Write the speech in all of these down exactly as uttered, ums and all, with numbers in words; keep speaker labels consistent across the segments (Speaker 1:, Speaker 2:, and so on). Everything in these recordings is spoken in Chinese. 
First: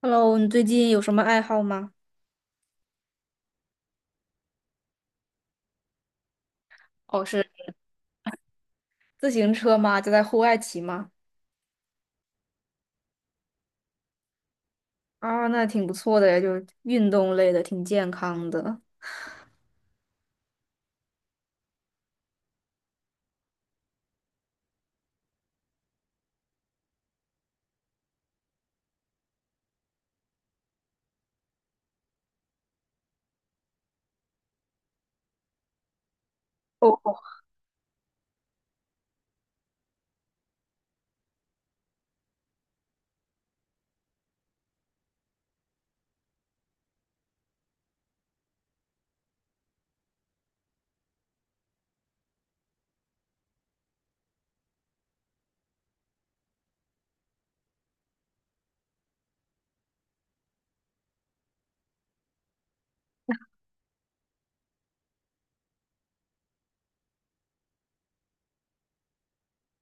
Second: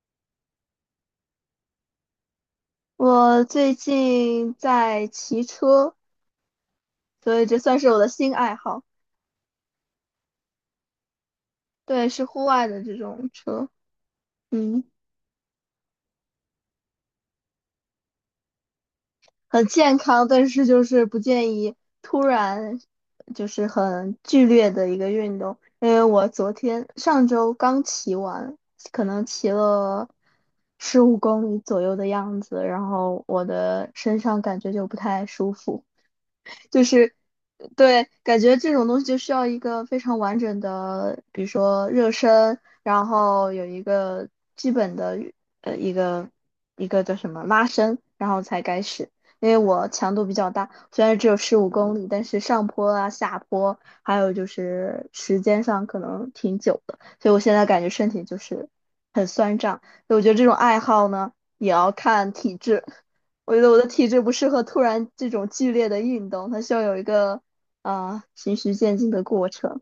Speaker 1: Hello，你最近有什么爱好吗？
Speaker 2: 我最近在骑车，
Speaker 1: 哦，
Speaker 2: 所以
Speaker 1: 是
Speaker 2: 这算是我的新爱好。
Speaker 1: 自行车吗？就在户外骑吗？
Speaker 2: 对，是户外的这种车，嗯，
Speaker 1: 啊，那挺不错的呀，就是运动类的，挺健康的。
Speaker 2: 很健康，但是就是不建议突然就是很剧烈的一个运动，因为我昨天上周刚骑完，可能骑了十五公里左右的样子，然后我的身上感觉就不太舒服。就
Speaker 1: 哦，
Speaker 2: 是对，感觉这种东西就需要一个非常完整的，比如说热身，然后有一个基本的呃一个一个叫什么拉伸，然后才开始。因为我强度比较大，虽然只有十五公里，但是上坡啊、下坡，还有就是时间上可能挺久的，所以我现在感觉身体就是很酸胀。所以我觉得这种爱好呢，也要看体质。我觉得我的体质不适合突然这种剧烈的运动，它需要有一个啊、呃循序渐进的过程。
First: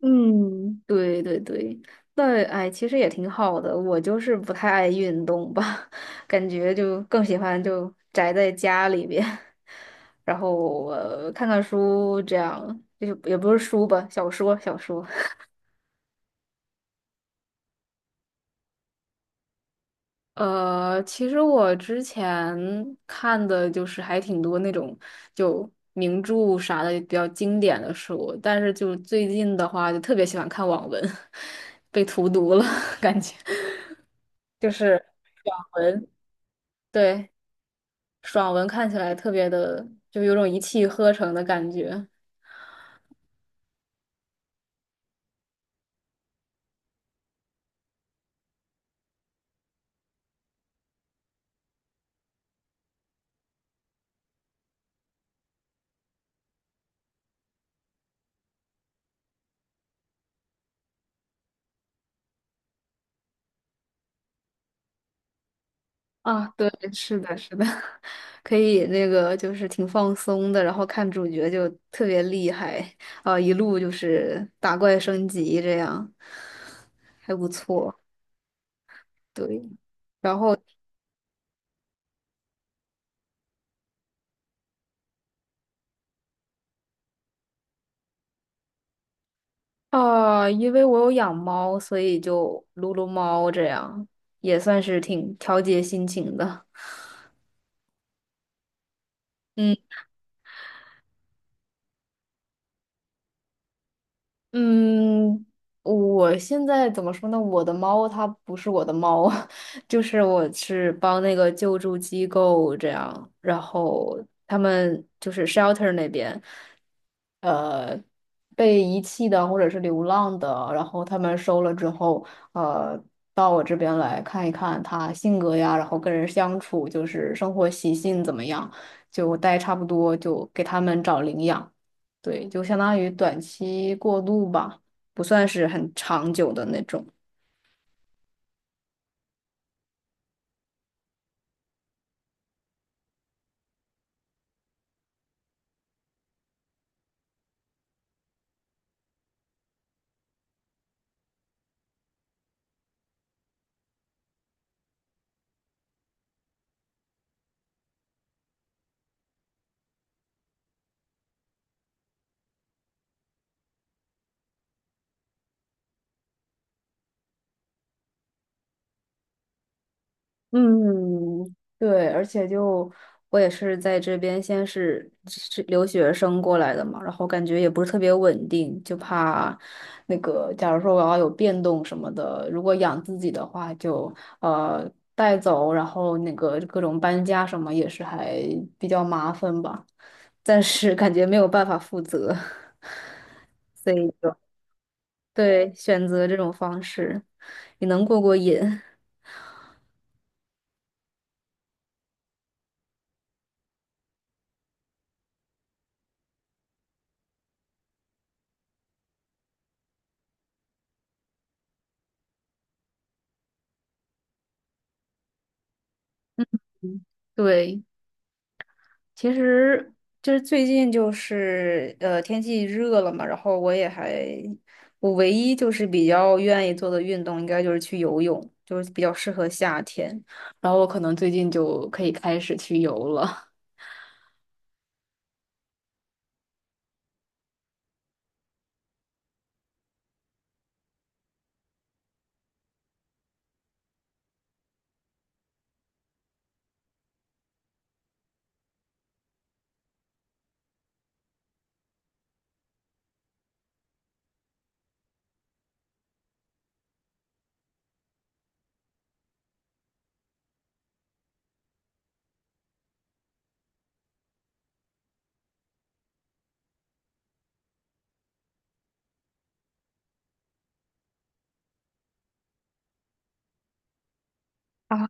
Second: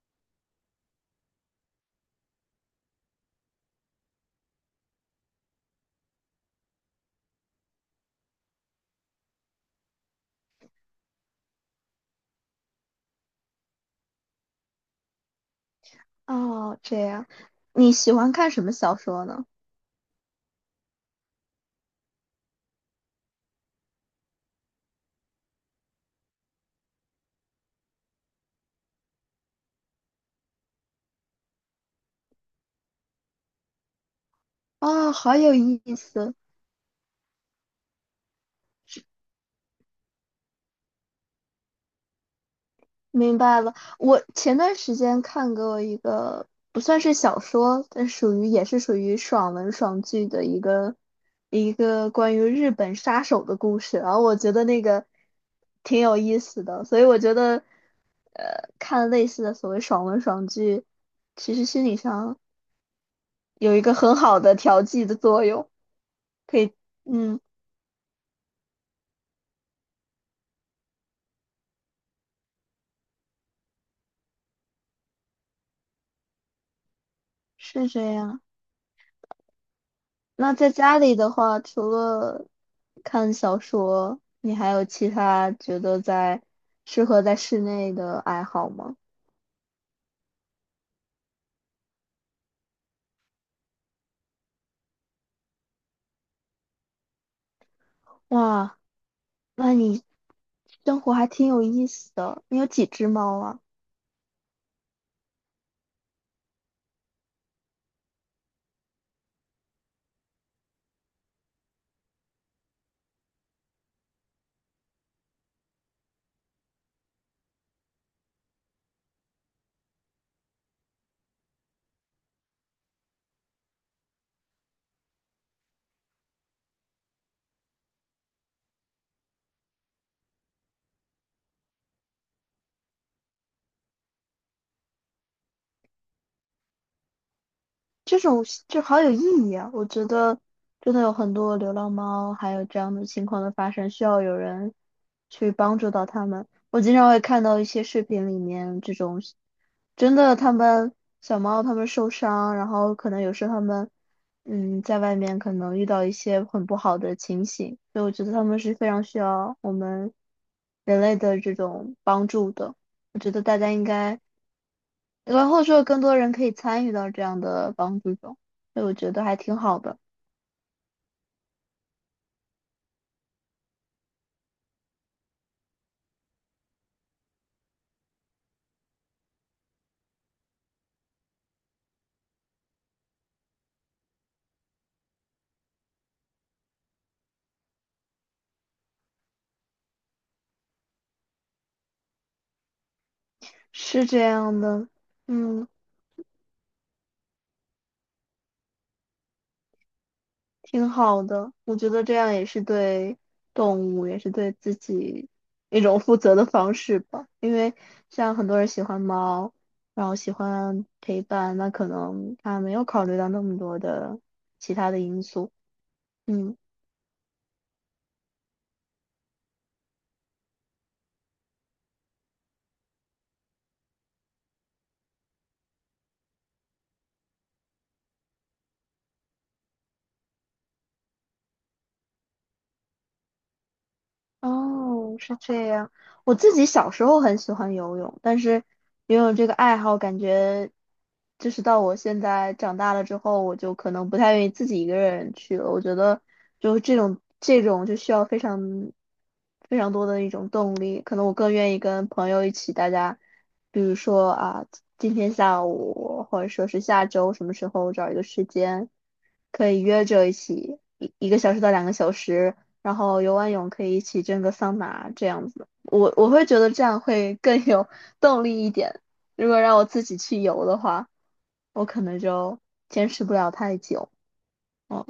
Speaker 1: 嗯，对对对，那哎，其实也挺好的。我就是不太爱运动吧，感觉就更喜欢就宅在家里边，然后呃看看书这样，就是也不是书吧，小说小说。
Speaker 2: 哦，这样，你喜欢看什么小说呢？
Speaker 1: 呃，其实我之前看的就是还挺多那种就名著啥的比较经典的书，但是就最近的话，就特别喜欢看网文，被荼毒了，感觉就是
Speaker 2: 啊，好有
Speaker 1: 爽
Speaker 2: 意
Speaker 1: 文，
Speaker 2: 思。
Speaker 1: 对，爽文看起来特别的，就有种一气呵成的感觉。
Speaker 2: 明白了。我前段时间看过一个不算是小说，但属于也是属于爽文爽剧的一个一个关于日本杀手的故事，然后我觉得那个挺有意思的，所以我觉得呃看类似的所谓爽文爽剧，其实心理上有一个很好的调剂的作用。
Speaker 1: 啊，
Speaker 2: 可
Speaker 1: 对，
Speaker 2: 以，
Speaker 1: 是的，
Speaker 2: 嗯，
Speaker 1: 是的，可以那个就是挺放松的，然后看主角就特别厉害啊，一路就是打怪升级这样，还不
Speaker 2: 是
Speaker 1: 错。
Speaker 2: 这样。
Speaker 1: 对，然
Speaker 2: 那
Speaker 1: 后
Speaker 2: 在家里的话，除了看小说，你还有其他觉得在适合在室内的爱好吗？
Speaker 1: 啊，因为我有养猫，所以就撸撸猫这样，也算是挺调节心情的。
Speaker 2: 哇，那
Speaker 1: 嗯。
Speaker 2: 你生活还挺有意思的。你有几只猫啊？
Speaker 1: 嗯，我现在怎么说呢？我的猫它不是我的猫，就是我是帮那个救助机构这样，然后他们就是 shelter 那边，呃，被遗弃的或者是流浪的，然后他们收了之后，呃，到我这边来看一看它性格呀，然后跟人相处，就是生活习性怎么样，就待差不多就给他们找领养。对，就相当于短期过渡吧，不算是很长久的那种。
Speaker 2: 这种就好有意义啊！我觉得真的有很多流浪猫，还有这样的情况的发生，需要有人去帮助到他们。我经常会看到一些视频里面这种，真的他们小猫他们受伤，然后可能有时候他们嗯在外面可能遇到一些很不好的情形，所以我觉得他们是非常需要我们人类的这种帮助的。我觉得大家应该然后就更多人可以参与到这样的帮助中，所以我觉得还挺好的。
Speaker 1: 嗯，对，而且就我也是在这边先是是留学生过来的嘛，然后感觉也不是特别稳定，就怕那个，假如说我要有变动什么的，如果养自己的话就，呃带走，然后那个各种搬家什么也是还比较麻烦吧，暂时感觉没有办法负责，所
Speaker 2: 是
Speaker 1: 以
Speaker 2: 这
Speaker 1: 就
Speaker 2: 样的，嗯，
Speaker 1: 对，选择这种方式也能过过瘾。
Speaker 2: 挺好的，我觉得这样也是对动物，也是对自己一种负责的方式吧，因为像很多人喜欢猫，然后喜欢陪伴，那可能他没有考虑到那么多的其他的因素，嗯。
Speaker 1: 对，其实就是最近就是呃天气热了嘛，然后我也还我唯一就是比较愿意做的运动应该就是去游泳，就是比较适合夏天，然后我可能最近就可以开始去游了。
Speaker 2: 哦，是这样。我自己小时候很喜欢游泳，但是游泳这个爱好，感觉就是到我现在长大了之后，我就可能不太愿意自己一个人去了。我觉得就是这种这种就需要非常非常多的一种动力，可能我更愿意跟朋友一起，大家比如说啊，今天下午或者说是下周什么时候找一个时间。可以约着一起一一个小时到两个小时，然后游完泳可以一起蒸个桑拿这样子。我我会觉得这样会更有 动力一点。如果让我自己去游的话，我可能就坚持不了太久。
Speaker 1: 啊。
Speaker 2: 嗯，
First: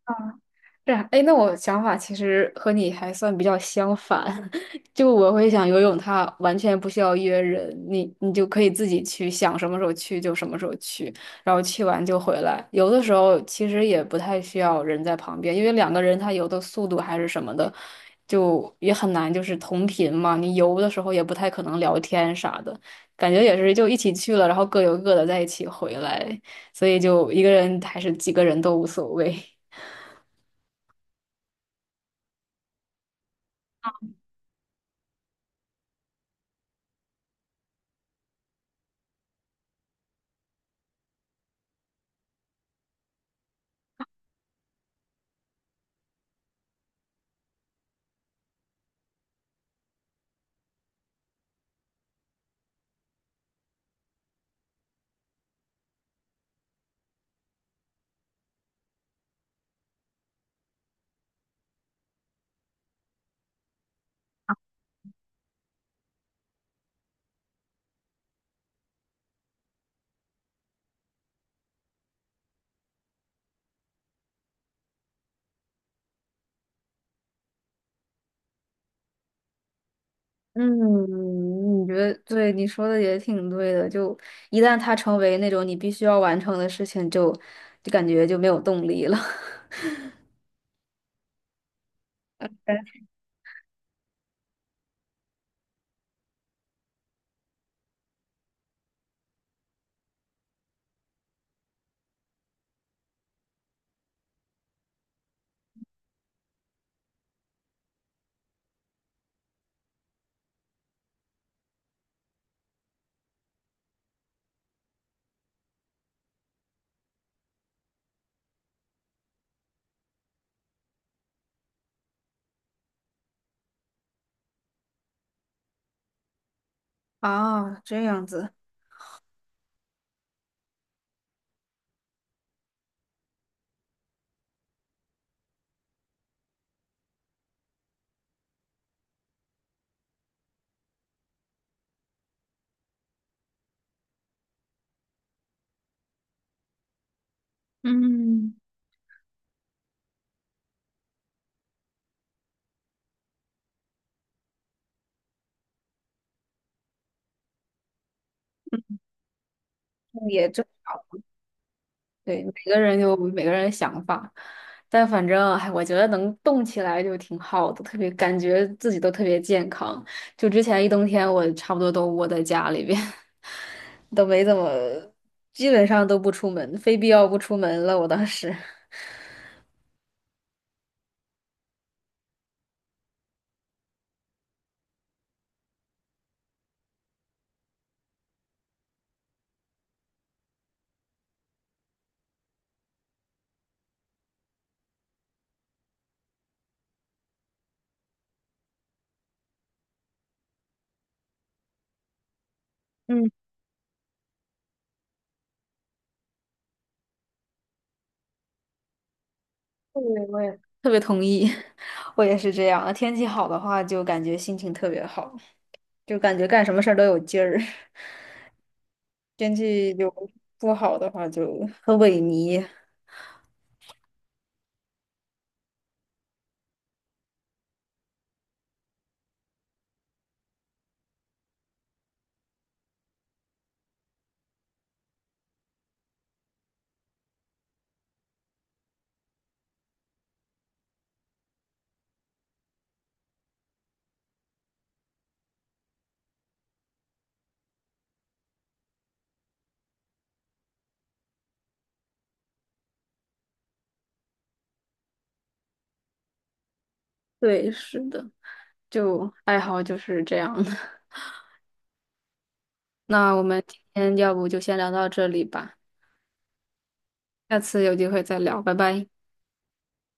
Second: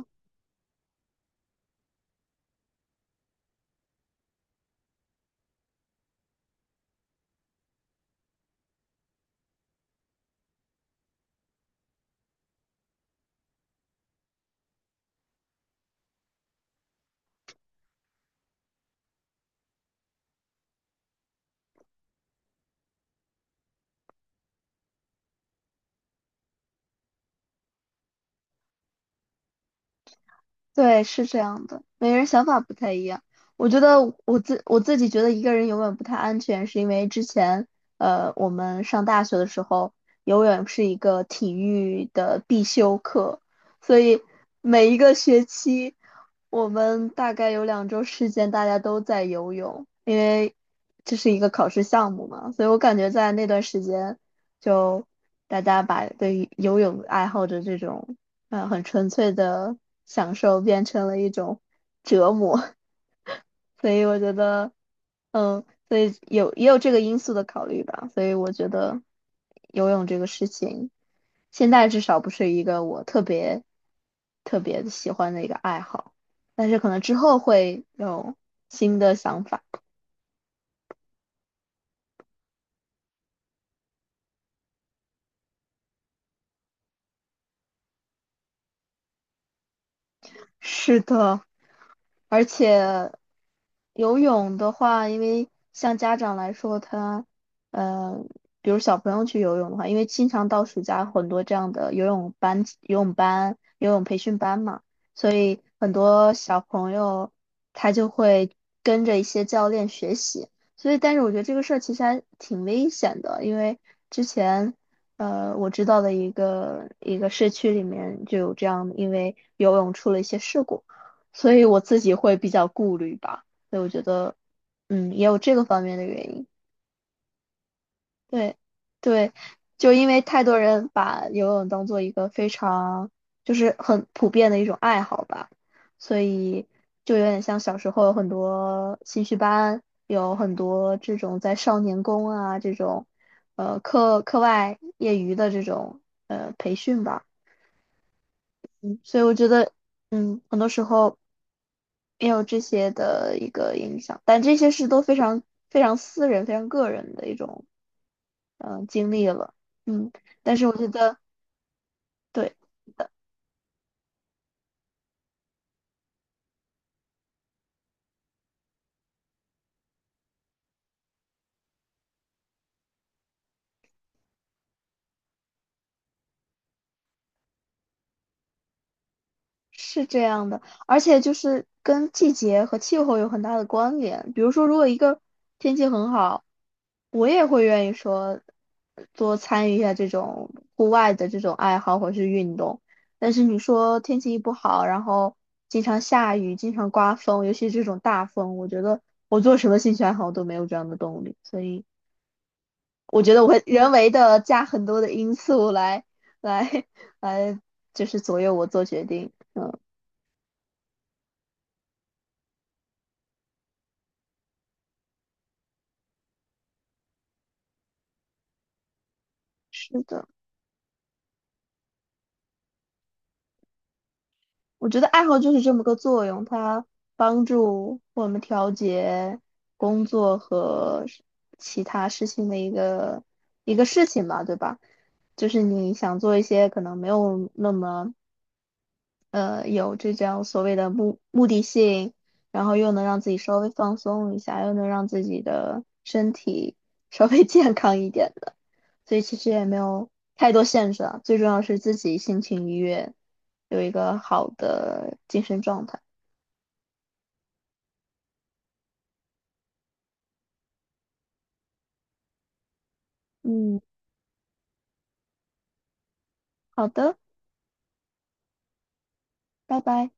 Speaker 1: 是啊，哎，那我想法其实和你还算比较相反，就我会想游泳，它完全不需要约人，你你就可以自己去，想什么时候去就什么时候去，然后去完就回来。游的时候其实也不太需要人在旁边，因为两个人他游的速度还是什么的，就也很难就是同频嘛。你游的时候也不太可能聊天啥的，感觉也是就一起去了，然后各游各的在一起回来，所以就一个人还是几个人都无所谓。
Speaker 2: 对，是这样的，每个人想法不太一样。我觉得我自我自己觉得一个人游泳不太安全，是因为之前呃我们上大学的时候，游泳是一个体育的必修课，所以每一个学期我们大概有两周时间大家都在游泳，因为这是一个考试项目嘛，所以我感觉在那段时间就大家把对于游泳爱好者这种。嗯，很纯粹的享受变成了一种折磨。所以我觉得，嗯，所以有也有这个因素的考虑吧，所以我觉得游泳这个事情，现在至少不是一个我特别特别喜欢的一个爱好，但是可能之后会有新的想法。
Speaker 1: 嗯，你觉得对，你说的也挺对的。就一旦它成为那种你必须要完成的事情，就就感觉就没有动力了。
Speaker 2: 是的。而
Speaker 1: 对
Speaker 2: 且游泳的话，因为像家长来说，他呃，比如小朋友去游泳的话，因为经常到暑假很多这样的游泳班、游泳班、游泳培训班嘛，所以很多小朋友他就会跟着一些教练学习。所以，但是我觉得这个事儿其实还挺危险的，因为之前。呃，我知道的一个一个社区里面就有这样，因为游泳出了一些事故。所以我自己会比较顾虑吧，所以我觉得，嗯，也有这个方面的原因。
Speaker 1: 啊，这样子，
Speaker 2: 对，对，就因为太多人把游泳当做一个非常就是很普遍的一种爱好吧，所以就有点像小时候有很多兴趣班，有很多这种在少年宫啊这种，呃，课课外业余的这种呃培训吧。
Speaker 1: 嗯，
Speaker 2: 所以我觉得，嗯，很多时候也有这些的一个影响，但这些是都非常非常私人、非常个人的一种嗯、呃经历了，嗯，
Speaker 1: 也
Speaker 2: 但
Speaker 1: 正
Speaker 2: 是我觉得
Speaker 1: 对，每
Speaker 2: 对，
Speaker 1: 个人有每个人的想法，但反正，哎，我觉得能动起来就挺好的，特别感觉自己都特别健康。就之前一冬天，我差不多都窝在家里边，都没怎么，基本上都不出门，非必要不出门了。我当时。
Speaker 2: 是这样的。而且就是跟季节和气候有很大的关联。比如说，如果一个天气很好，我也会愿意说多参与一下这种户外的这种爱好或是运动。但是你说天气一不好，然后经常下雨、经常刮风，尤其是这种大风，我觉得我做什么兴趣爱好都没有这样的动力。所以我
Speaker 1: 嗯。
Speaker 2: 觉得我会人为的加很多的因素来来 来，就是左右我做决定。嗯，
Speaker 1: 对，我也特别同意，我也是这样。天气好的话，就感觉心情特别好，就感觉干什么事儿都有劲儿。天气
Speaker 2: 是
Speaker 1: 就
Speaker 2: 的。
Speaker 1: 不好的话，就很萎靡。
Speaker 2: 我觉得爱好就是这么个作用，它帮助我们调节工作和是其他事情的一个一个事情吧，对吧？就是你想做一些可能没有那么呃有这种所谓的目目的性，然后又能让自己稍微放松一下，又能让自己的身体稍微 健康一点。所以其实也没有太多限制啊，最重要是自己心情愉悦，有一个好的精神状态。
Speaker 1: 对，是的，就爱好就是这样的。那我们今
Speaker 2: 嗯，
Speaker 1: 天要不就先聊到这里吧，
Speaker 2: 好的，
Speaker 1: 下次有机会再聊，拜拜。
Speaker 2: 拜拜。